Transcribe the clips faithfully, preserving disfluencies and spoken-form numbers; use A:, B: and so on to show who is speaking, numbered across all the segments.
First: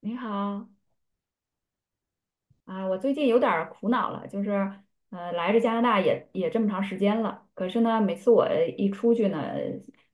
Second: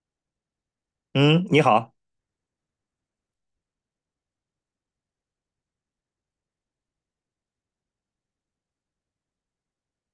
A: 你好。
B: 嗯，你好。
A: 啊，我最近有点儿苦恼了，就是，呃，来这加拿大也也这么长时间了。可是呢，每次我一出去呢，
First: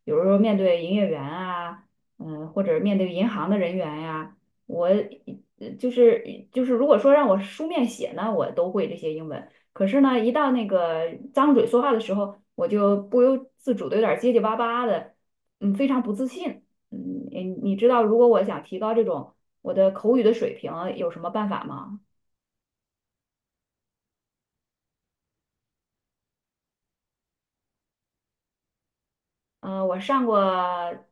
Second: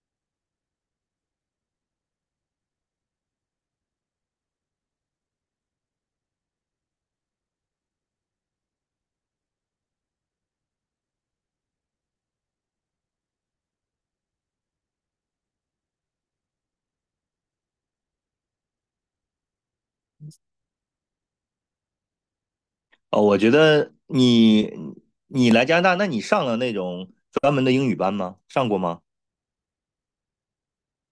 A: 有时候面对营业员啊，嗯、或者面对银行的人员呀、我呃就是就是，如果说让我书面写呢，我都会这些英文。可是呢，一到那个张嘴说话的时候，我就不由自主的有点儿结结巴巴的，嗯，非常不自信。嗯，你你知道，如果我想提高这种我的口语的水平，有什么办法吗？
B: 哦，我觉得你你来加拿大，那你上了那种专门的英语班吗？上过吗？
A: 呃，我上过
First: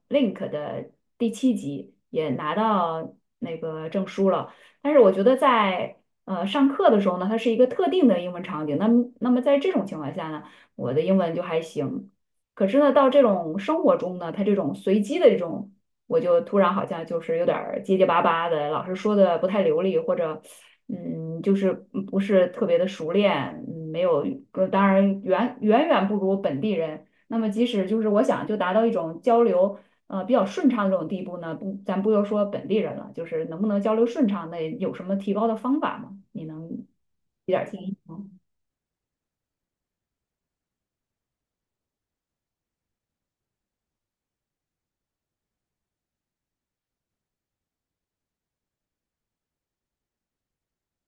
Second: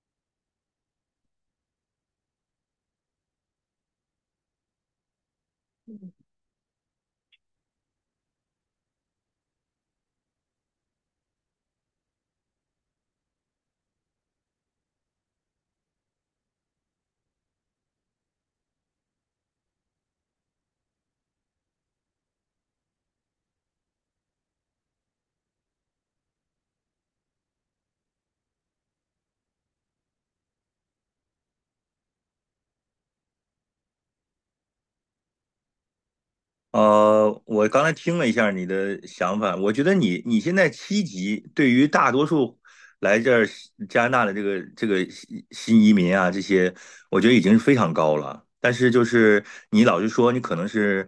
A: Link 的第七集，也拿到那个证书了。但是我觉得在呃上课的时候呢，它是一个特定的英文场景。那么那么在这种情况下呢，我的英文就还行。可是呢，到这种生活中呢，它这种随机的这种，我就突然好像就是有点儿结结巴巴的，老师说的不太流利，或者嗯，就是不是特别的熟练，嗯没有，呃当然远远远不如本地人。那么即使就是我想就达到一种交流呃比较顺畅这种地步呢，不，咱不要说本地人了，就是能不能交流顺畅，那有什么提高的方法吗？你能
B: 呃，
A: 给点
B: 我
A: 儿建
B: 刚才
A: 议
B: 听
A: 吗？
B: 了一下你的想法，我觉得你你现在七级，对于大多数来这儿加拿大的这个这个新新移民啊，这些，我觉得已经是非常高了。但是就是你老是说你可能是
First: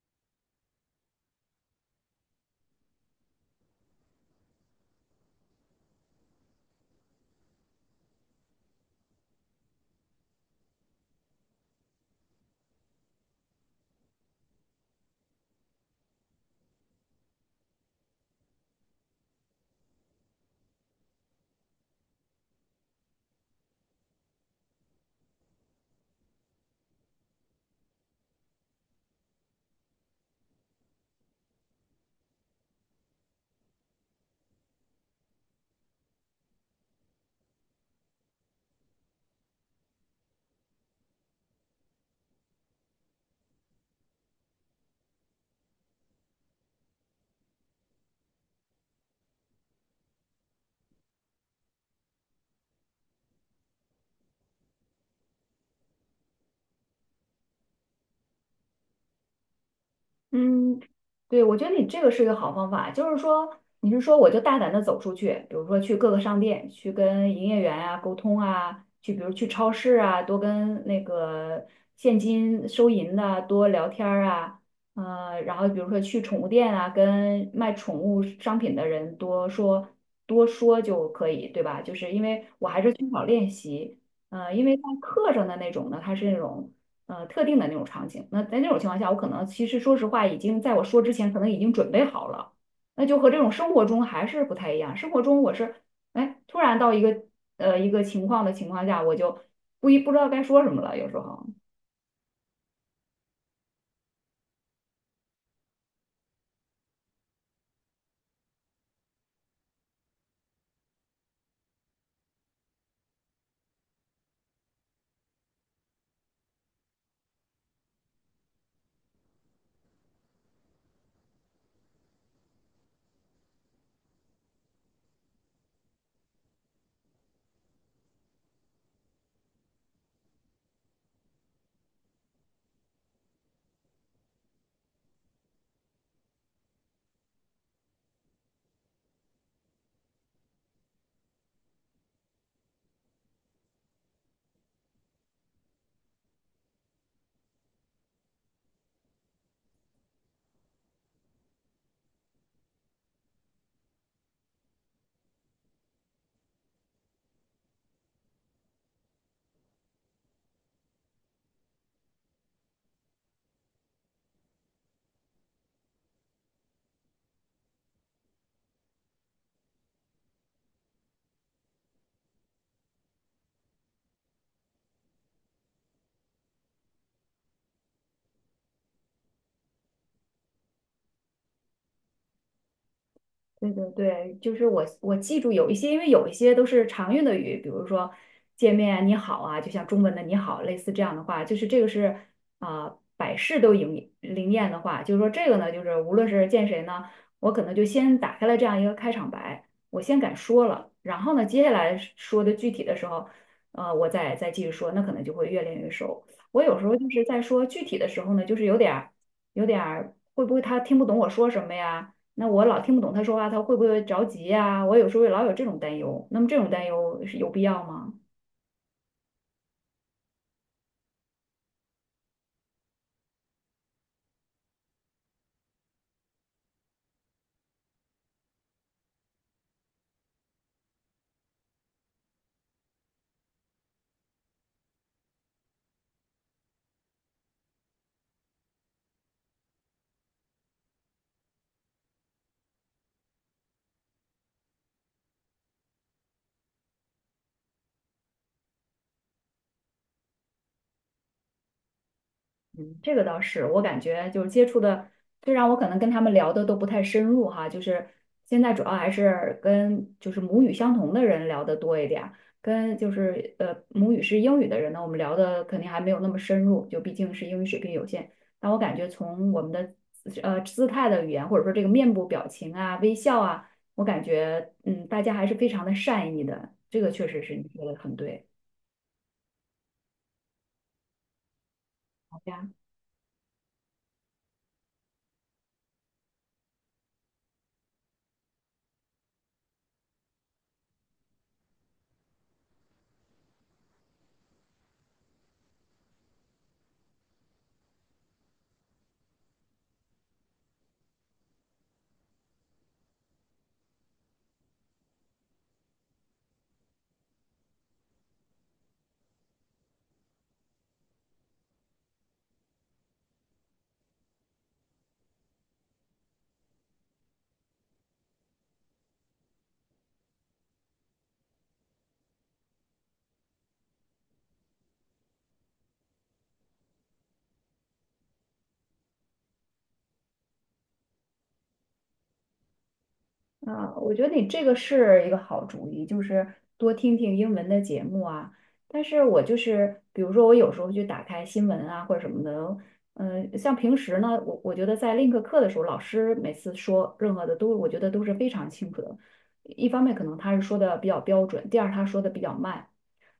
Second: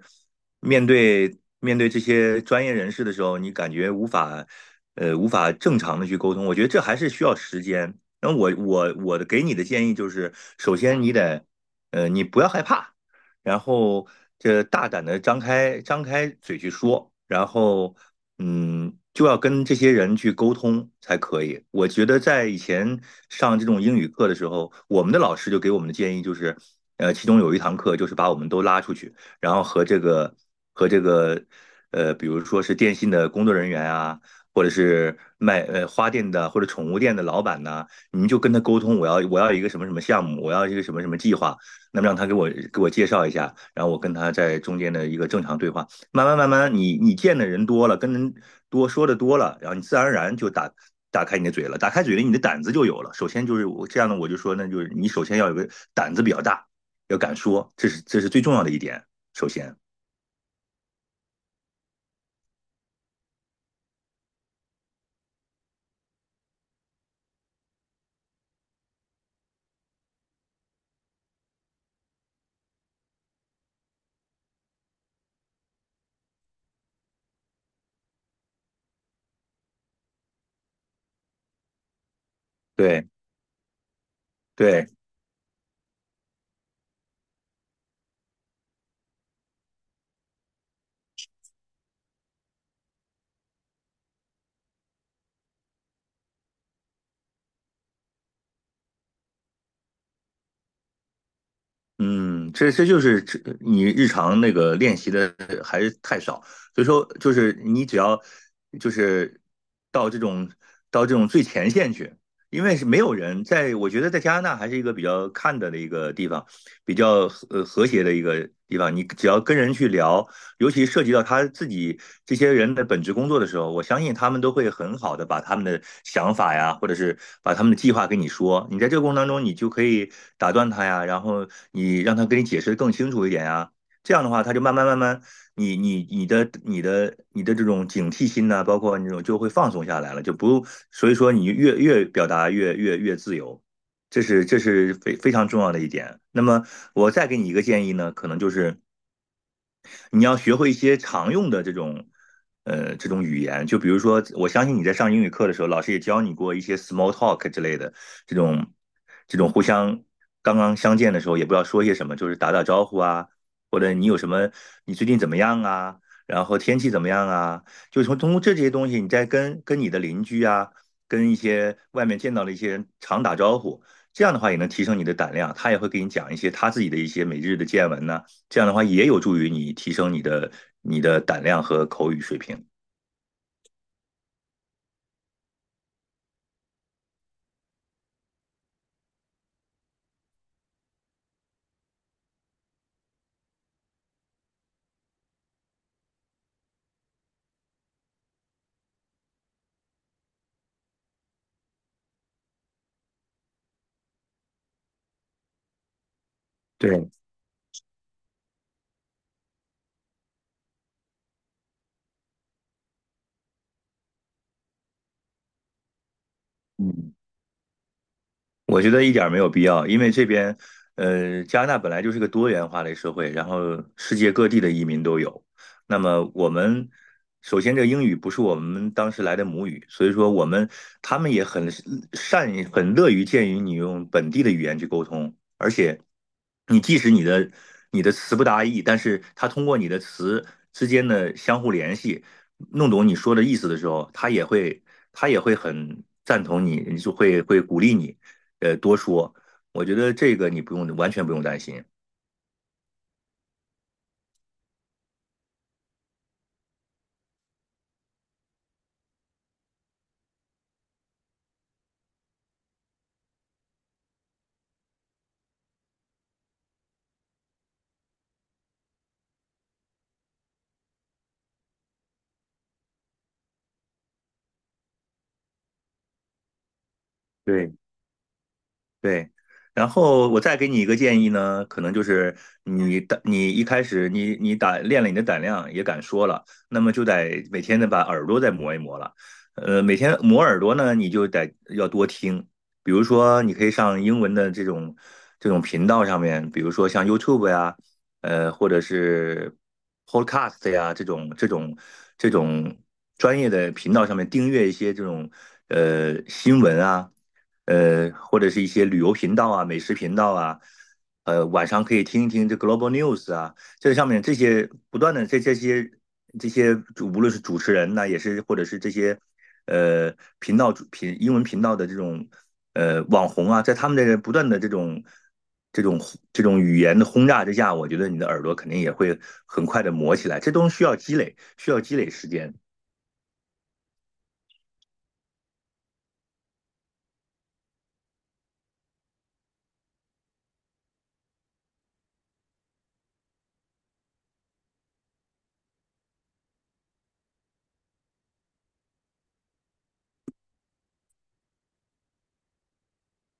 B: 面对面对这些专业人士的时候，你感觉无法呃无法正常的去沟通，我觉得这还是需要时间。那我我我的给你的建议就是，首先你得，呃你不要害怕。然后这大胆的张开张开嘴去说，然后嗯，就要跟这些人去沟通才可以。我觉得在以前上这种英语课的时候，我们的老师就给我们的建议就是，呃，其中有一堂课就是把我们都拉出去，然后和这个和这个呃，比如说是电信的工作人员啊。或者是卖呃花店的或者宠物店的老板呐，你们就跟他沟通，我要我要一个什么什么项目，我要一个什么什么计划，那么让他给我给我介绍一下，然后我跟他在中间的一个正常对话，慢慢慢慢你，你你见的人多了，跟人多说的多了，然后你自然而然就打打开你的嘴了，打开嘴了，你的胆子就有了。首先就是我这样呢，我就说，那就是你首先要有个胆子比较大，要敢说，这是这是最重要的一点。首先，
A: 嗯，对，我觉得你这个是一个好方法。就是说，你是说我就大胆的走出去，比如说去各个商店，去跟营业员啊沟通啊，去比如去超市啊，多跟那个现金收银的啊多聊天儿啊，呃，然后比如说去宠物店啊，跟卖宠物商品的人多说多说就可以，对吧？就是因为我还是
B: 对
A: 缺少练习。呃，因为在
B: 对。
A: 课上的那种呢，它是那种。呃特定的那种场景。那在那种情况下，我可能其实说实话，已经在我说之前，可能已经准备好了。那就和这种生活中还是不太一样。生活中我是，哎，突然到一个呃一个情况的情况下，我就不一不知道该说什么了，有时候。
B: 嗯，这这就是这你日常那个练习的还是太少，所以说就是你只要就是到这种到这种最前线去，因为是没有人在，我觉得在加拿大还是一个比较看的的一个地方，比较和呃和谐的一个地方。你只要跟人去聊，尤其涉及到他自己这些人的本职工作的时候，我相信他们都会很好的把他们的想法呀，或者是把他们的计划跟你说。你在这个过程当中，你就可以打断他呀，然后你让他跟你解释的更清楚一点呀。这样的话，他就慢慢慢慢，你你你的你的你的这种警惕心呐、啊包括那种就会放松下来了，就不，所以说你越越表达越越越自由，这是这是非非常重要的一点。那么我再给你一个建议呢，可能就是你要学会一些常用的这种呃这种语言，就比如说，我相信你在上英语课的时候，老师也教你过一些 small talk 之类的这种这种互相刚刚相见的时候也不知道说些什么，就是打打招呼啊，或者你有什么，你最近怎么样啊？然后天气怎么样啊？就从通过这些东西，你再跟跟你的邻居啊，跟一些外面见到的一些人常打招呼，这样的话也能提升你的胆量。他也会给你讲一些他自己的一些每日的见闻呢、啊这样的话也有助于你提升你的你的胆量和口语水平。
A: 对对对，就是我我记住有一些，因为有一些都是常用的语，比如说见面你好啊，就像中文的你好，类似这样的话，就是这个是啊、百试都灵灵验的话，就是说这个呢，就是无论是见谁呢，我可能就先打开了这样一个开场白，我先敢说了，然后呢，接下来说的具体的时候，呃，我再再继续说，那可能就会越练越熟。我有时候就
B: 对，
A: 是在说具体的时候呢，就是有点儿有点儿会不会他听不懂我说什么呀？那我老听不懂他说话，他会不会着急呀？我有时候也老有这种担忧。那么这种担
B: 嗯。
A: 忧是有必要吗？
B: 我觉得一点儿没有必要，因为这边，呃，加拿大本来就是个多元化的社会，然后世界各地的移民都有。那么我们首先这个英语不是我们当时来的母语，所以说我们他们也很善于很乐于见于你用本地的语言去沟通，而且你即使你的你的词不达意，但是他通过你的词之间的相互联系，弄懂你说的意思的时候，他也会他也会很赞同你，就会会鼓励你。呃多说。我觉得这个你不用完全不用担心。
A: 嗯，这个倒是。我感觉就是接触的，虽然我可能跟他们聊的都不太深入哈，就是现在主要还是跟就是母语相同的人聊的多一点儿，跟就是呃母语是英语的人呢，我们聊的肯定还没有那么深入，就毕竟是英语水平有限。但我感觉从我们的呃姿态的语言，或者说这个面部表情啊、微笑啊，我感觉嗯大家还是非常的善意的，这个确实是你
B: 对，
A: 说的很对。
B: 对，然后我再给你一个建议呢，可能就是
A: 好呀。
B: 嗯你胆，你一开始你你打练了你的胆量，也敢说了，那么就得每天得把耳朵再磨一磨了。呃，每天磨耳朵呢，你就得要多听，比如说你可以上英文的这种这种频道上面，比如说像 YouTube 呀，呃，或者是 Podcast 呀这种这种这种专业的频道上面订阅一些这种呃新闻啊。呃，或者是一些旅游频道啊、美食频道啊，呃，晚上可以听一听这 Global News 啊，这上面这些不断的这这些这些主无论是主持人呐、也是或者是这些呃频道主频英文频道的这种呃网红啊，在他们的不断的这种这种这种语言的轰炸之下，我觉得你的耳朵肯定也会很快的磨起来，这都需要积累，需要积累时间。
A: 啊，我觉得你这个是一个好主意，就是多听听英文的节目啊。但是我就是，比如说我有时候去打开新闻啊或者什么的，嗯、像平时呢，我我觉得在 link 课的时候，老师每次说任何的都，我觉得都是非常清楚的。一方面可能他是说的比较标准，第二他说的比较慢，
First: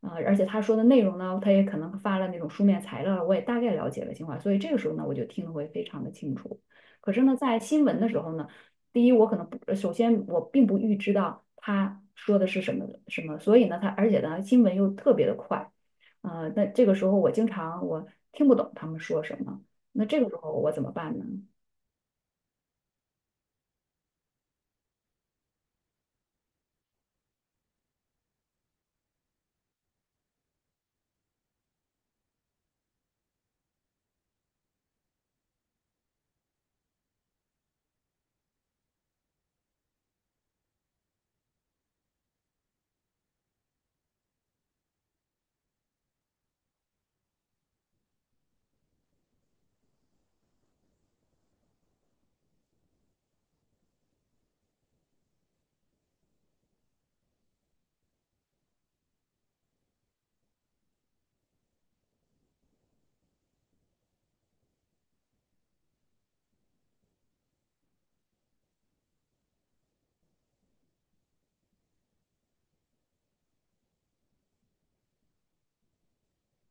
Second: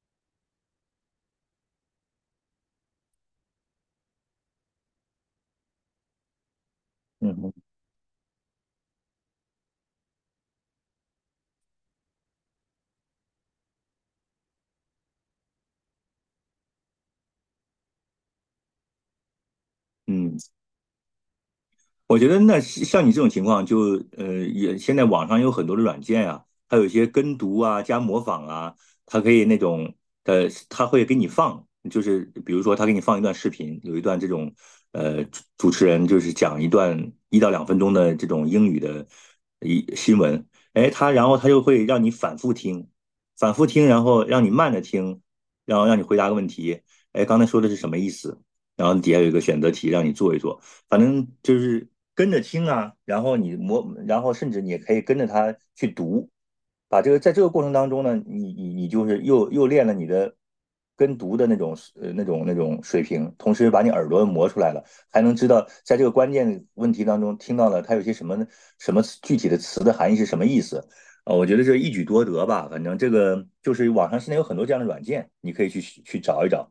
A: 啊、而且他说的内容呢，他也可能发了那种书面材料，我也大概了解了情况，所以这个时候呢，我就听得会非常的清楚。可是
B: 嗯
A: 呢，
B: 哼。
A: 在新闻的时候呢。第一，我可能不，呃首先我并不预知到他说的是什么什么，所以呢，他而且呢，新闻又特别的快，呃，那这个时候我经常我听不懂他们说什么，那这个时
B: 嗯。
A: 候我怎么办呢？
B: 我觉得那像你这种情况就，呃，也现在网上有很多的软件啊，它有一些跟读啊、加模仿啊，它可以那种，呃，它会给你放，就是比如说它给你放一段视频，有一段这种呃主主持人就是讲一段一到两分钟的这种英语的一新闻，哎，它然后它就会让你反复听，反复听，然后让你慢着听，然后让你回答个问题，哎，刚才说的是什么意思？然后底下有一个选择题让你做一做。反正就是跟着听啊，然后你磨，然后甚至你也可以跟着他去读，把这个在这个过程当中呢，你你你就是又又练了你的跟读的那种呃那种那种水平，同时把你耳朵磨出来了，还能知道在这个关键问题当中听到了它有些什么什么具体的词的含义是什么意思。啊，我觉得这一举多得吧，反正这个就是网上现在有很多这样的软件，你可以去去找一找。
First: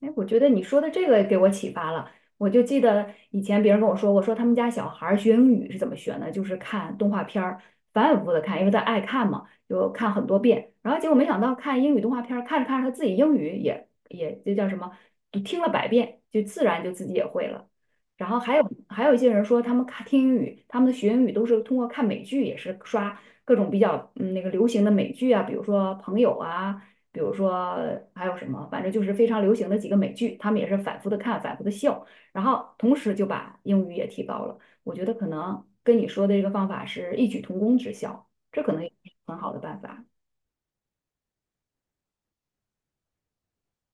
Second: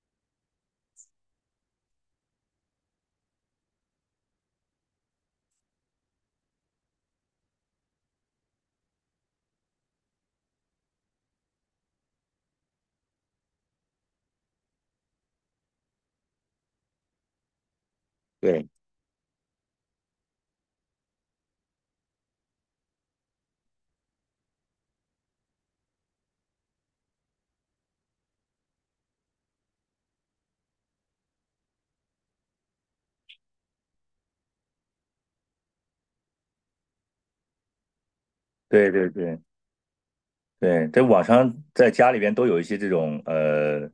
A: 哎，我觉得你说的这个给我启发了。我就记得以前别人跟我说，我说他们家小孩儿学英语是怎么学呢？就是看动画片儿，反反复复的看，因为他爱看嘛，就看很多遍。然后结果没想到看英语动画片儿，看着看着他自己英语也也这叫什么，就听了百遍，就自然就自己也会了。然后还有
B: 对
A: 还有一些人说，他们看听英语，他们的学英语都是通过看美剧，也是刷各种比较嗯那个流行的美剧啊，比如说《朋友》啊。比如说还有什么，反正就是非常流行的几个美剧，他们也是反复的看，反复的笑，然后同时就把英语也提高了。我觉得可能跟你说的这个方法是异曲同工之效，这可能也
B: 对对
A: 是很
B: 对。
A: 好的办法。
B: 对，在网上在家里边都有一些这种呃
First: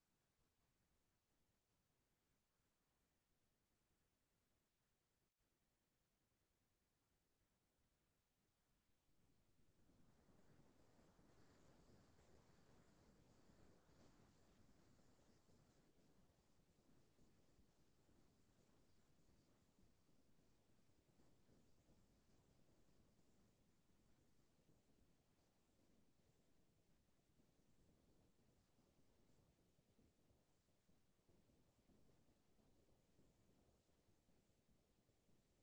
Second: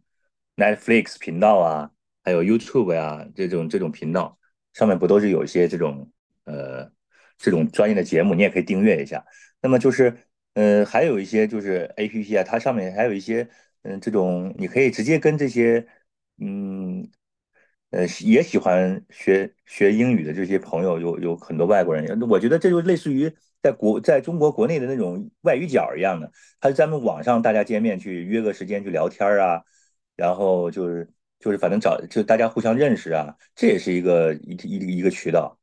B: Netflix 频道啊，还有 YouTube 呀、这种这种频道，上面不都是有一些这种呃这种专业的节目，你也可以订阅一下。那么就是呃还有一些就是 A P P 啊，它上面还有一些嗯、呃这种你可以直接跟这些嗯呃也喜欢学学英语的这些朋友有有很多外国人，我觉得这就类似于在国在中国国内的那种外语角儿一样的。还是咱们网上大家见面去约个时间去聊天啊，然后就是就是反正找就大家互相认识啊，这也是一个一一个一个渠道。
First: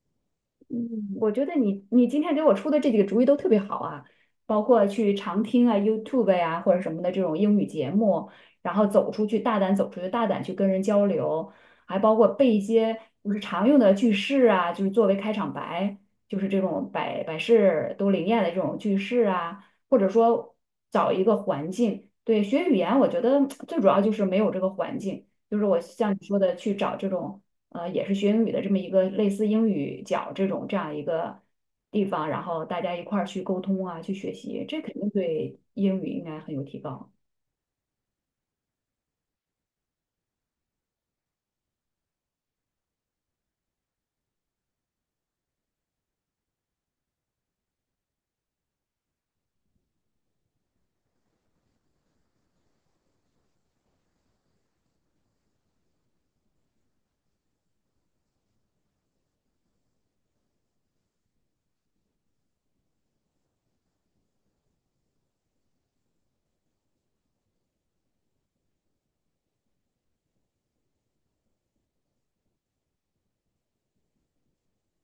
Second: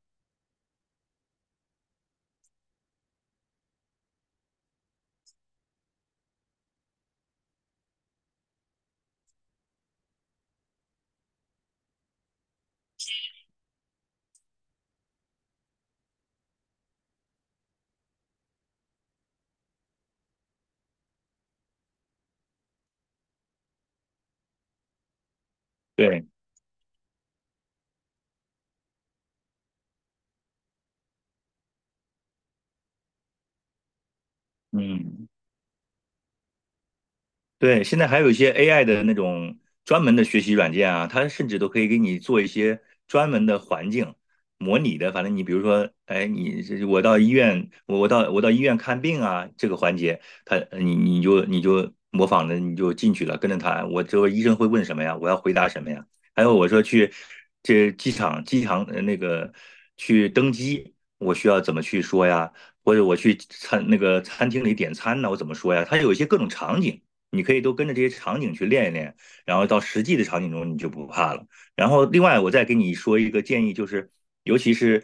A: 嗯，我觉得你你今天给我出的这几个主意都特别好啊。包括去常听啊、YouTube 呀、或者什么的这种英语节目，然后走出去，大胆走出去，大胆去跟人交流，还包括背一些就是常用的句式啊，就是作为开场白，就是这种百百事都灵验的这种句式啊，或者说找一个环境，对，学语言我觉得最主要就是没有这个环境，就是我像你
B: 对，
A: 说的去找这种。呃，也是学英语的这么一个类似英语角这种这样一个地方，然后大家一块儿去沟通啊，去学习，这肯定
B: 嗯。
A: 对英语应该很有提高。
B: 对，现在还有一些 A I 的那种专门的学习软件啊，它甚至都可以给你做一些专门的环境模拟的。反正你比如说，哎，你这我到医院，我我到我到医院看病啊，这个环节，它你你就你就模仿着你就进去了，跟着他，我这个医生会问什么呀？我要回答什么呀？还有我说去这机场机场呃那个去登机，我需要怎么去说呀？或者我去餐那个餐厅里点餐呢，我怎么说呀？它有一些各种场景。你可以都跟着这些场景去练一练，然后到实际的场景中你就不怕了。然后另外我再给你说一个建议，就是尤其是，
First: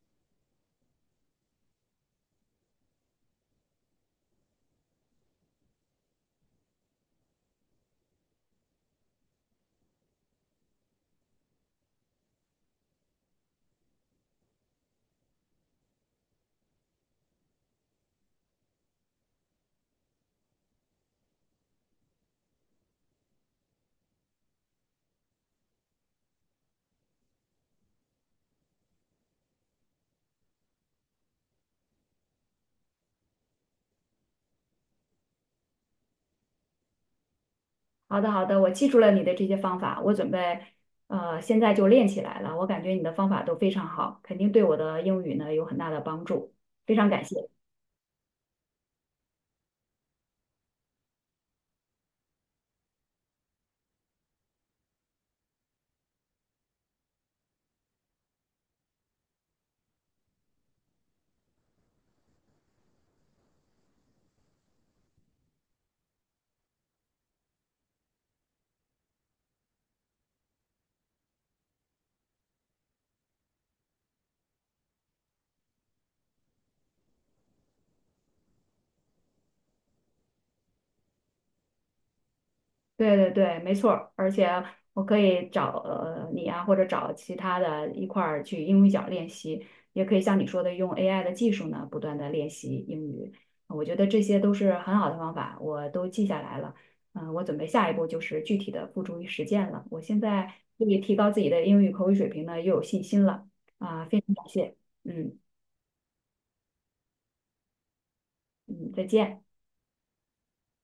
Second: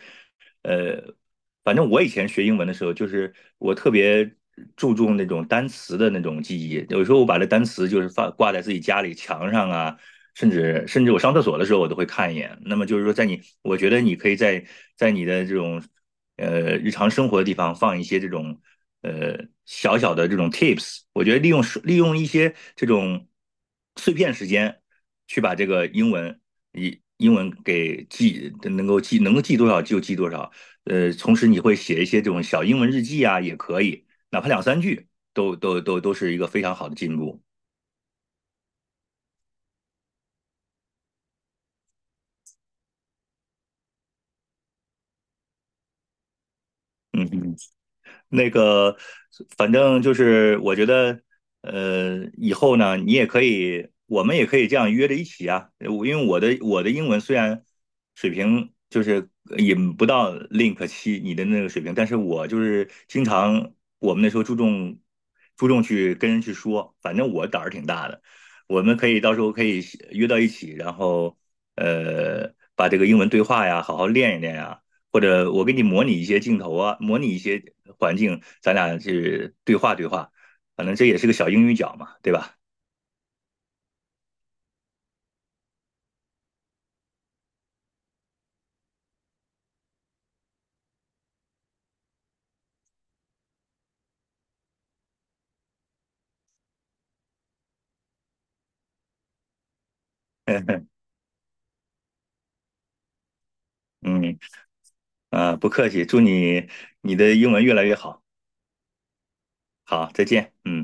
B: 呃，反正我以前学英文的时候，就是我特别注重那种单词的那种记忆，有时候我把这单词就是放挂在自己家里墙上啊。甚至甚至我上厕所的时候，我都会看一眼。那么就是说，在你，我觉得你可以在在你的这种呃日常生活的地方放一些这种呃小小的这种 tips，我觉得利用利用一些这种碎片时间去把这个英文英英文给记，能够记能够记多少就记多少。呃，同时你会写一些这种小英文日记啊，也可以，哪怕两三句都都都都是一个非常好的进步。
A: 好的，好的，我记住了你的这些方法。我准备呃现在就练起来了。我感觉你的方法都非常好，肯定对我的英语呢有很大的帮助，非常感
B: 嗯
A: 谢。
B: 嗯。那个，反正就是我觉得，呃，以后呢，你也可以，我们也可以这样约着一起啊。我因为我的我的英文虽然水平就是也不到 Link 七你的那个水平，但是我就是经常我们那时候注重注重去跟人去说，反正我胆儿挺大的。我们可以到时候可以约到一起，然后，呃，把这个英文对话呀，好好练一练呀。或者我给你模拟一些镜头啊，模拟一些环境，咱俩去对话对话，反正这也是个小英语角嘛，对吧？
A: 对对对，没错儿。而且我可以找呃你啊，或者找其他的一块儿去英语角练习，也可以像你说的用 A I 的技术呢，不断的练习英语。我觉得这些都是很好的方法，我都记下来了。嗯、我准备下一步就是具体的付诸于实践了。我现在对于 提高自己的英语口语水平呢，又有信心了啊、非常
B: 嗯
A: 感谢。嗯
B: 啊，呃不客气，祝你你的英文越来越好。
A: 嗯，再见。
B: 好，再见，嗯。